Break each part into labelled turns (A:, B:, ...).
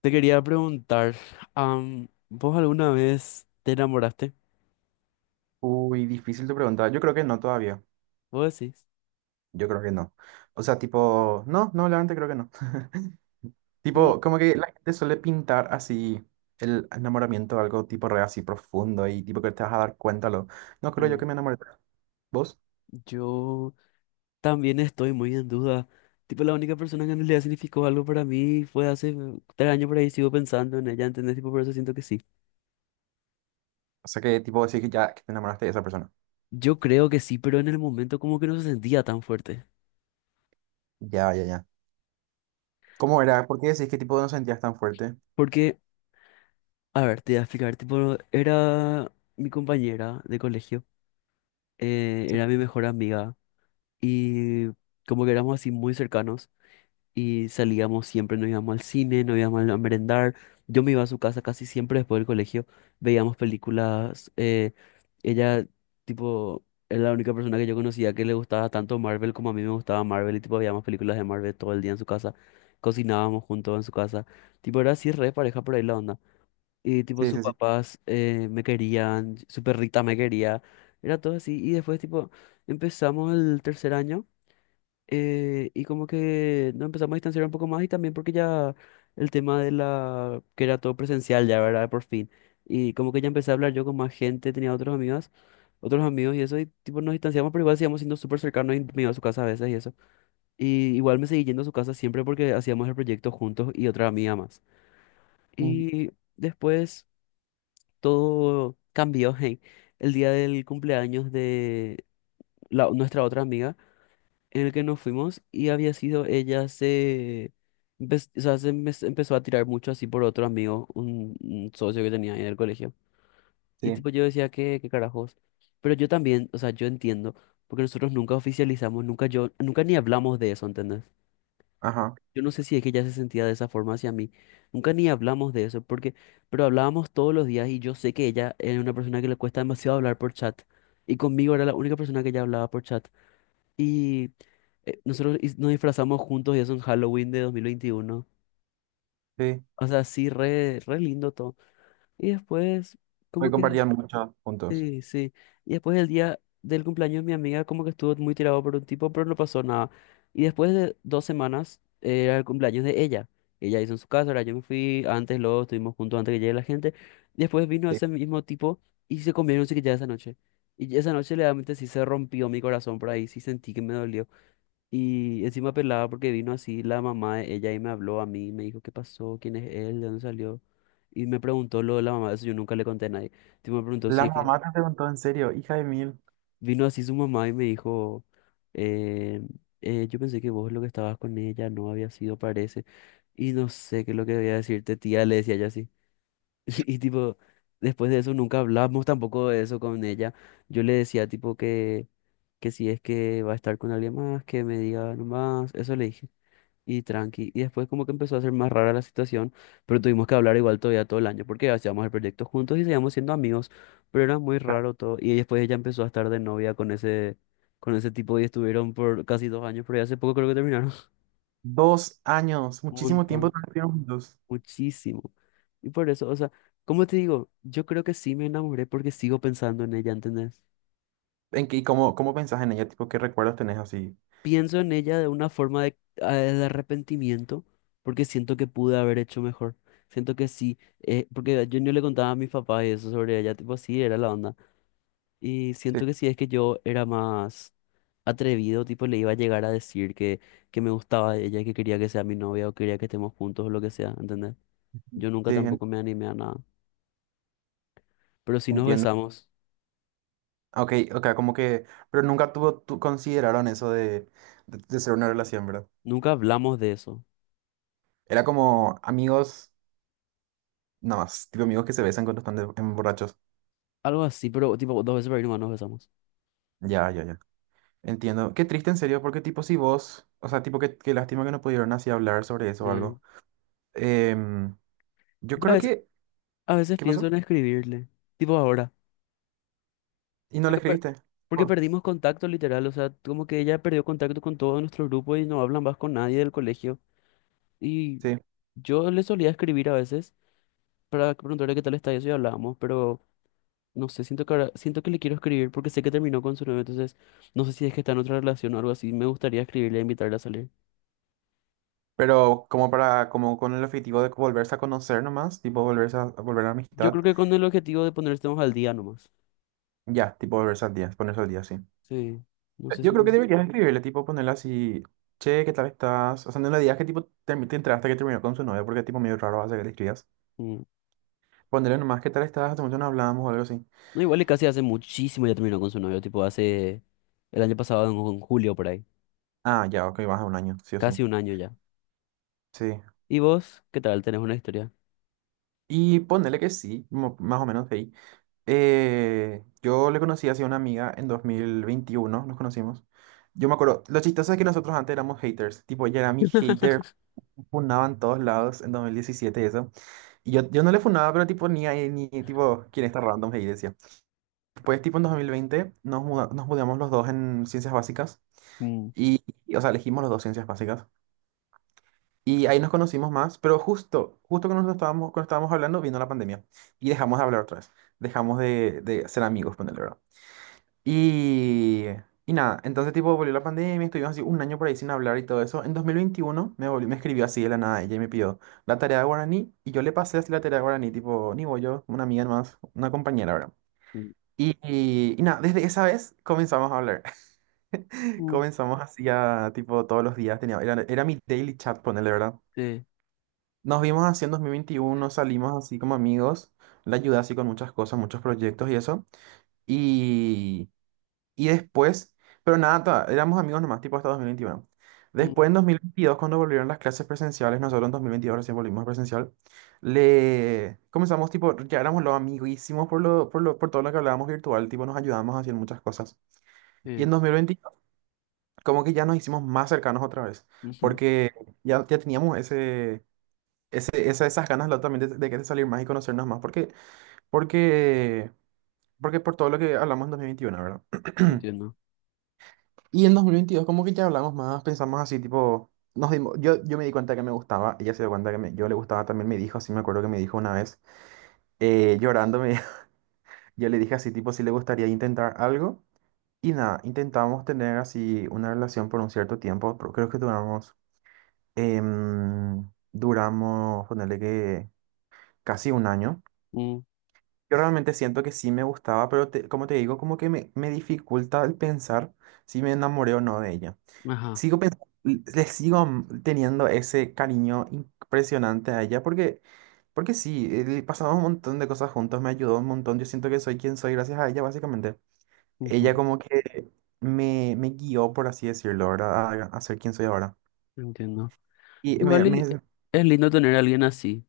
A: Te quería preguntar, ¿vos alguna vez te enamoraste?
B: Uy, difícil tu pregunta. Yo creo que no todavía.
A: ¿Vos decís?
B: Yo creo que no. O sea, tipo, no, no, la creo que no.
A: Y
B: Tipo, como que la gente suele pintar así el enamoramiento, algo tipo re así profundo y tipo que te vas a dar cuenta. No creo yo que
A: mm,
B: me enamoré. ¿Vos?
A: yo también estoy muy en duda. Tipo, la única persona que en realidad significó algo para mí fue hace 3 años por ahí, sigo pensando en ella, ¿entendés? Tipo, por eso siento que sí.
B: O sea, que tipo decís que ya que te enamoraste de esa persona.
A: Yo creo que sí, pero en el momento como que no se sentía tan fuerte.
B: Ya, ya, ya. ¿Cómo era? ¿Por qué decís que tipo no sentías tan fuerte?
A: Porque, a ver, te voy a explicar, tipo, era mi compañera de colegio, era mi mejor amiga y como que éramos así muy cercanos. Y salíamos siempre, nos íbamos al cine, nos íbamos a merendar. Yo me iba a su casa casi siempre después del colegio, veíamos películas. Ella, tipo, era la única persona que yo conocía que le gustaba tanto Marvel como a mí me gustaba Marvel y, tipo, veíamos películas de Marvel todo el día en su casa. Cocinábamos juntos en su casa. Tipo, era así re pareja por ahí la onda. Y, tipo,
B: Sí,
A: sus
B: sí, sí. Sí.
A: papás me querían, su perrita me quería. Era todo así. Y después, tipo, empezamos el tercer año. Y como que nos empezamos a distanciar un poco más y también porque ya el tema que era todo presencial ya, ¿verdad? Por fin. Y como que ya empecé a hablar yo con más gente, tenía otros amigos y eso, y tipo nos distanciamos, pero igual seguíamos siendo súper cercanos y me iba a su casa a veces y eso. Y igual me seguí yendo a su casa siempre porque hacíamos el proyecto juntos y otra amiga más.
B: Ujú.
A: Y después todo cambió, hey, el día del cumpleaños de nuestra otra amiga en el que nos fuimos y había sido ella o sea, se empezó a tirar mucho así por otro amigo, un socio que tenía ahí en el colegio. Y
B: Sí,
A: tipo yo decía, ¿ qué carajos? Pero yo también, o sea, yo entiendo, porque nosotros nunca oficializamos, nunca ni hablamos de eso, ¿entendés?
B: ajá.
A: Yo no sé si es que ella se sentía de esa forma hacia mí. Nunca ni hablamos de eso, pero hablábamos todos los días y yo sé que ella es una persona que le cuesta demasiado hablar por chat. Y conmigo era la única persona que ella hablaba por chat. Y nos disfrazamos juntos y eso en Halloween de 2021.
B: Sí.
A: O sea, sí, re, re lindo todo. Y después,
B: Hoy
A: como que,
B: compartían muchos puntos.
A: sí, sí. Y después el día del cumpleaños de mi amiga como que estuvo muy tirado por un tipo, pero no pasó nada. Y después de 2 semanas era el cumpleaños de ella. Ella hizo en su casa, ahora yo me fui antes, luego estuvimos juntos antes que llegue la gente. Después vino
B: Sí.
A: ese mismo tipo y se comieron que ya esa noche. Y esa noche, realmente sí se rompió mi corazón por ahí, sí sentí que me dolió. Y encima pelada porque vino así la mamá de ella y me habló a mí, me dijo qué pasó, quién es él, de dónde salió. Y me preguntó lo de la mamá, eso yo nunca le conté a nadie. Tipo, me preguntó si
B: La
A: es que
B: mamá te preguntó en serio, hija de mil.
A: vino así su mamá y me dijo, eh, yo pensé que vos lo que estabas con ella no había sido, parece. Y no sé qué es lo que debía decirte, tía, le decía ella así. Y, tipo, después de eso nunca hablamos tampoco de eso con ella. Yo le decía tipo que si es que va a estar con alguien más, que me diga nomás, eso le dije. Y tranqui. Y después como que empezó a ser más rara la situación, pero tuvimos que hablar igual todavía todo el año, porque hacíamos el proyecto juntos y seguíamos siendo amigos, pero era muy raro todo. Y después ella empezó a estar de novia con ese tipo y estuvieron por casi 2 años, pero ya hace poco creo que terminaron.
B: 2 años,
A: Un
B: muchísimo tiempo
A: montón,
B: estuvieron juntos.
A: muchísimo. Y por eso, o sea, como te digo, yo creo que sí me enamoré porque sigo pensando en ella, ¿entendés?
B: ¿En qué, y cómo pensás en ella? Tipo, ¿qué recuerdos tenés así?
A: Pienso en ella de una forma de, de arrepentimiento, porque siento que pude haber hecho mejor. Siento que sí, porque yo no le contaba a mis papás y eso sobre ella, tipo así era la onda. Y
B: Sí,
A: siento que sí, es que yo era más atrevido, tipo le iba a llegar a decir que me gustaba de ella, que quería que sea mi novia o quería que estemos juntos o lo que sea, ¿entendés? Yo
B: sí,
A: nunca tampoco me animé a nada. Pero sí nos
B: entiendo.
A: besamos,
B: Ok, ok, como que, pero nunca tuvo, consideraron eso de ser una relación, ¿verdad?
A: nunca hablamos de eso.
B: Era como amigos, nada más, tipo amigos que se besan cuando están en borrachos.
A: Algo así, pero tipo 2 veces por ahí nomás nos besamos.
B: Ya, ya, ya. Entiendo. Qué triste, en serio, porque tipo si vos, o sea, tipo, qué lástima que no pudieron así hablar sobre eso o
A: Eh,
B: algo. Em, yo
A: ya
B: creo
A: ves,
B: que,
A: a veces
B: ¿qué
A: pienso
B: pasó?
A: en escribirle, tipo ahora,
B: ¿Y no le
A: porque, per-
B: escribiste?
A: porque
B: Oh,
A: perdimos contacto literal, o sea, como que ella perdió contacto con todo nuestro grupo y no hablan más con nadie del colegio. Y
B: sí.
A: yo le solía escribir a veces para preguntarle qué tal está y eso y hablábamos, pero no sé, siento que siento que le quiero escribir porque sé que terminó con su novio, entonces no sé si es que está en otra relación o algo así, me gustaría escribirle e invitarla a salir.
B: Pero como para, como con el objetivo de volverse a conocer nomás, tipo volver a
A: Yo
B: amistad,
A: creo que con el objetivo de ponernos al día nomás.
B: ya, tipo ponerse al día sí.
A: Sí, no sé
B: Yo creo que
A: si...
B: deberías escribirle, tipo ponerle así, che, ¿qué tal estás? O sea, no le digas que tipo te enteraste que terminó con su novia, porque tipo medio raro hace que le escribas.
A: Mm.
B: Ponerle nomás, ¿qué tal estás? Hace mucho no hablábamos o algo así.
A: No, igual y casi hace muchísimo ya terminó con su novio, tipo hace el año pasado, en julio por ahí.
B: Ah, ya, ok, vas a un año, sí o
A: Casi
B: sí.
A: un año ya.
B: Sí.
A: ¿Y vos? ¿Qué tal? ¿Tenés una historia?
B: Y ponerle que sí, más o menos ahí. Yo le conocí hacia una amiga en 2021 nos conocimos. Yo me acuerdo, lo chistoso es que nosotros antes éramos haters, tipo, ella era mi hater, me funaba en todos lados en 2017 y eso. Y yo no le funaba, pero tipo, ni ahí, ni tipo, quién está random, hey, decía. Después, tipo, en 2020 nos mudamos los dos en ciencias básicas,
A: Mm,
B: y, o sea, elegimos los dos ciencias básicas. Y ahí nos conocimos más, pero justo, justo cuando estábamos hablando, vino la pandemia, y dejamos de hablar otra vez, dejamos de ser amigos, ponele. Y, y nada, entonces tipo volvió la pandemia, estuvimos así un año por ahí sin hablar y todo eso. En 2021 me escribió así de la nada ella y me pidió la tarea de guaraní y yo le pasé así la tarea de guaraní, tipo, ni voy yo, una amiga más, una compañera, ¿verdad?
A: mm,
B: Y nada, desde esa vez comenzamos a hablar.
A: mm,
B: Comenzamos así a, tipo, todos los días, era mi daily chat, ponele, ¿verdad?
A: sí,
B: Nos vimos así en 2021 salimos así como amigos, la ayudé así con muchas cosas, muchos proyectos y eso. Y después, pero nada, éramos amigos nomás, tipo hasta 2021.
A: mm,
B: Después, en 2022 cuando volvieron las clases presenciales, nosotros en 2022 recién volvimos presencial, le comenzamos, tipo, ya éramos los amiguísimos por todo lo que hablábamos virtual, tipo, nos ayudábamos a hacer muchas cosas. Y
A: sí,
B: en 2022 como que ya nos hicimos más cercanos otra vez,
A: ujú,
B: porque ya teníamos ese, esas ganas también de salir más y conocernos más, porque, porque por todo lo que hablamos en 2021, ¿verdad?
A: entiendo.
B: Y en 2022, como que ya hablamos más, pensamos así, tipo, yo me di cuenta que me gustaba, ella se dio cuenta que yo le gustaba, también me dijo, así me acuerdo que me dijo una vez, llorando, yo le dije así, tipo, si le gustaría intentar algo. Y nada, intentamos tener así una relación por un cierto tiempo, pero creo que duramos, ponerle que casi un año.
A: Mm,
B: Yo realmente siento que sí me gustaba, pero como te digo, como que me dificulta el pensar si me enamoré o no de ella.
A: ajá,
B: Sigo pensando, le sigo teniendo ese cariño impresionante a ella porque sí, pasamos un montón de cosas juntos, me ayudó un montón, yo siento que soy quien soy gracias a ella, básicamente. Ella
A: ujú,
B: como que me guió, por así decirlo, ¿verdad? A ser quien soy ahora.
A: entiendo.
B: Y me,
A: Igual y
B: me-
A: es lindo tener a alguien así.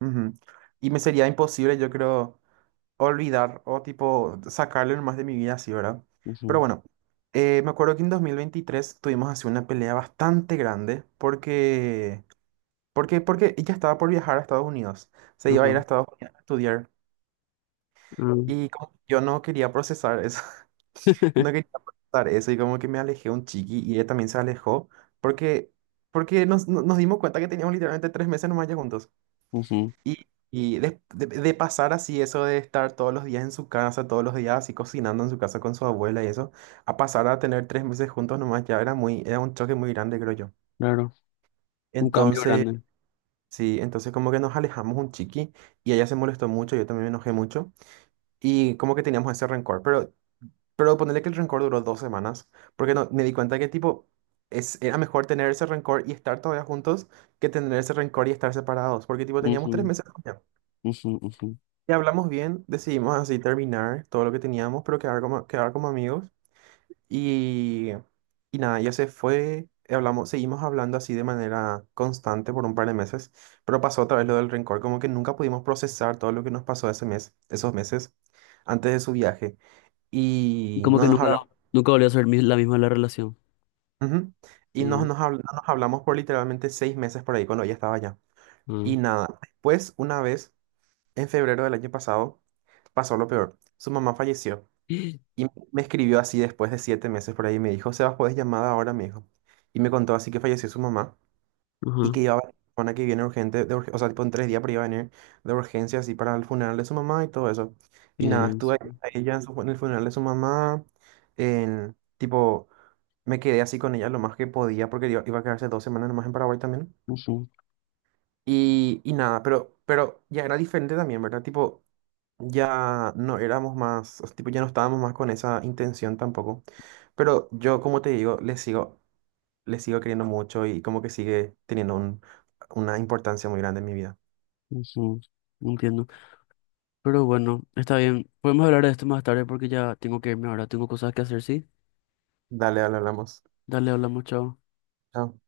B: ujú. Y me sería imposible, yo creo, olvidar o tipo sacarle más de mi vida así, ¿verdad? Pero
A: Ujú,
B: bueno, me acuerdo que en 2023 tuvimos así una pelea bastante grande. Porque ella estaba por viajar a Estados Unidos. Se iba a ir a
A: ajá,
B: Estados Unidos a estudiar.
A: mm,
B: Y como yo no quería procesar eso. No quería procesar eso. Y como que me alejé un chiqui. Y ella también se alejó. Porque, porque nos, no- nos dimos cuenta que teníamos literalmente 3 meses nomás ya juntos.
A: ujú,
B: Y de pasar así, eso de estar todos los días en su casa, todos los días así cocinando en su casa con su abuela y eso, a pasar a tener 3 meses juntos nomás ya era un choque muy grande, creo yo.
A: claro, un cambio
B: Entonces.
A: grande.
B: Sí, entonces como que nos alejamos un chiqui y ella se molestó mucho, yo también me enojé mucho y como que teníamos ese rencor, pero ponerle que el rencor duró 2 semanas porque no, me di cuenta que tipo era mejor tener ese rencor y estar todavía juntos que tener ese rencor y estar separados, porque tipo teníamos
A: Ujú,
B: 3 meses de novia.
A: ujú, ujú.
B: Y hablamos bien, decidimos así terminar todo lo que teníamos, pero quedar como amigos y, y nada, ya se fue, hablamos, seguimos hablando así de manera constante por un par de meses, pero pasó otra vez lo del rencor, como que nunca pudimos procesar todo lo que nos pasó ese mes, esos meses antes de su viaje. Y
A: Como
B: no
A: que
B: nos
A: nunca,
B: hablamos.
A: nunca volvió a ser la misma la relación.
B: Ujú. Y
A: Sí,
B: no nos hablamos por literalmente 6 meses por ahí cuando ella estaba allá. Y
A: ah,
B: nada, después, una vez, en febrero del año pasado, pasó lo peor. Su mamá falleció. Y me escribió así después de 7 meses por ahí, me dijo, Sebas, ¿puedes llamada ahora? Me dijo. Y me contó así que falleció su mamá y
A: ajá.
B: que iba a venir la semana que viene urgente, o sea, tipo en 3 días, pero iba a venir de urgencia así para el funeral de su mamá y todo eso. Y nada,
A: Bien,
B: estuve ahí
A: sí.
B: a ella en el funeral de su mamá, en, tipo, me quedé así con ella lo más que podía porque iba a quedarse 2 semanas nomás en Paraguay también.
A: Ujú,
B: Y nada, pero ya era diferente también, ¿verdad? Tipo, ya no éramos más, o sea, tipo, ya no estábamos más con esa intención tampoco. Pero yo, como te digo, le sigo queriendo mucho y como que sigue teniendo una importancia muy grande en mi vida.
A: ujú, entiendo. Pero bueno, está bien. Podemos hablar de esto más tarde porque ya tengo que irme ahora. Tengo cosas que hacer, ¿sí?
B: Dale, dale, hablamos.
A: Dale, hablamos, chao.
B: Chao.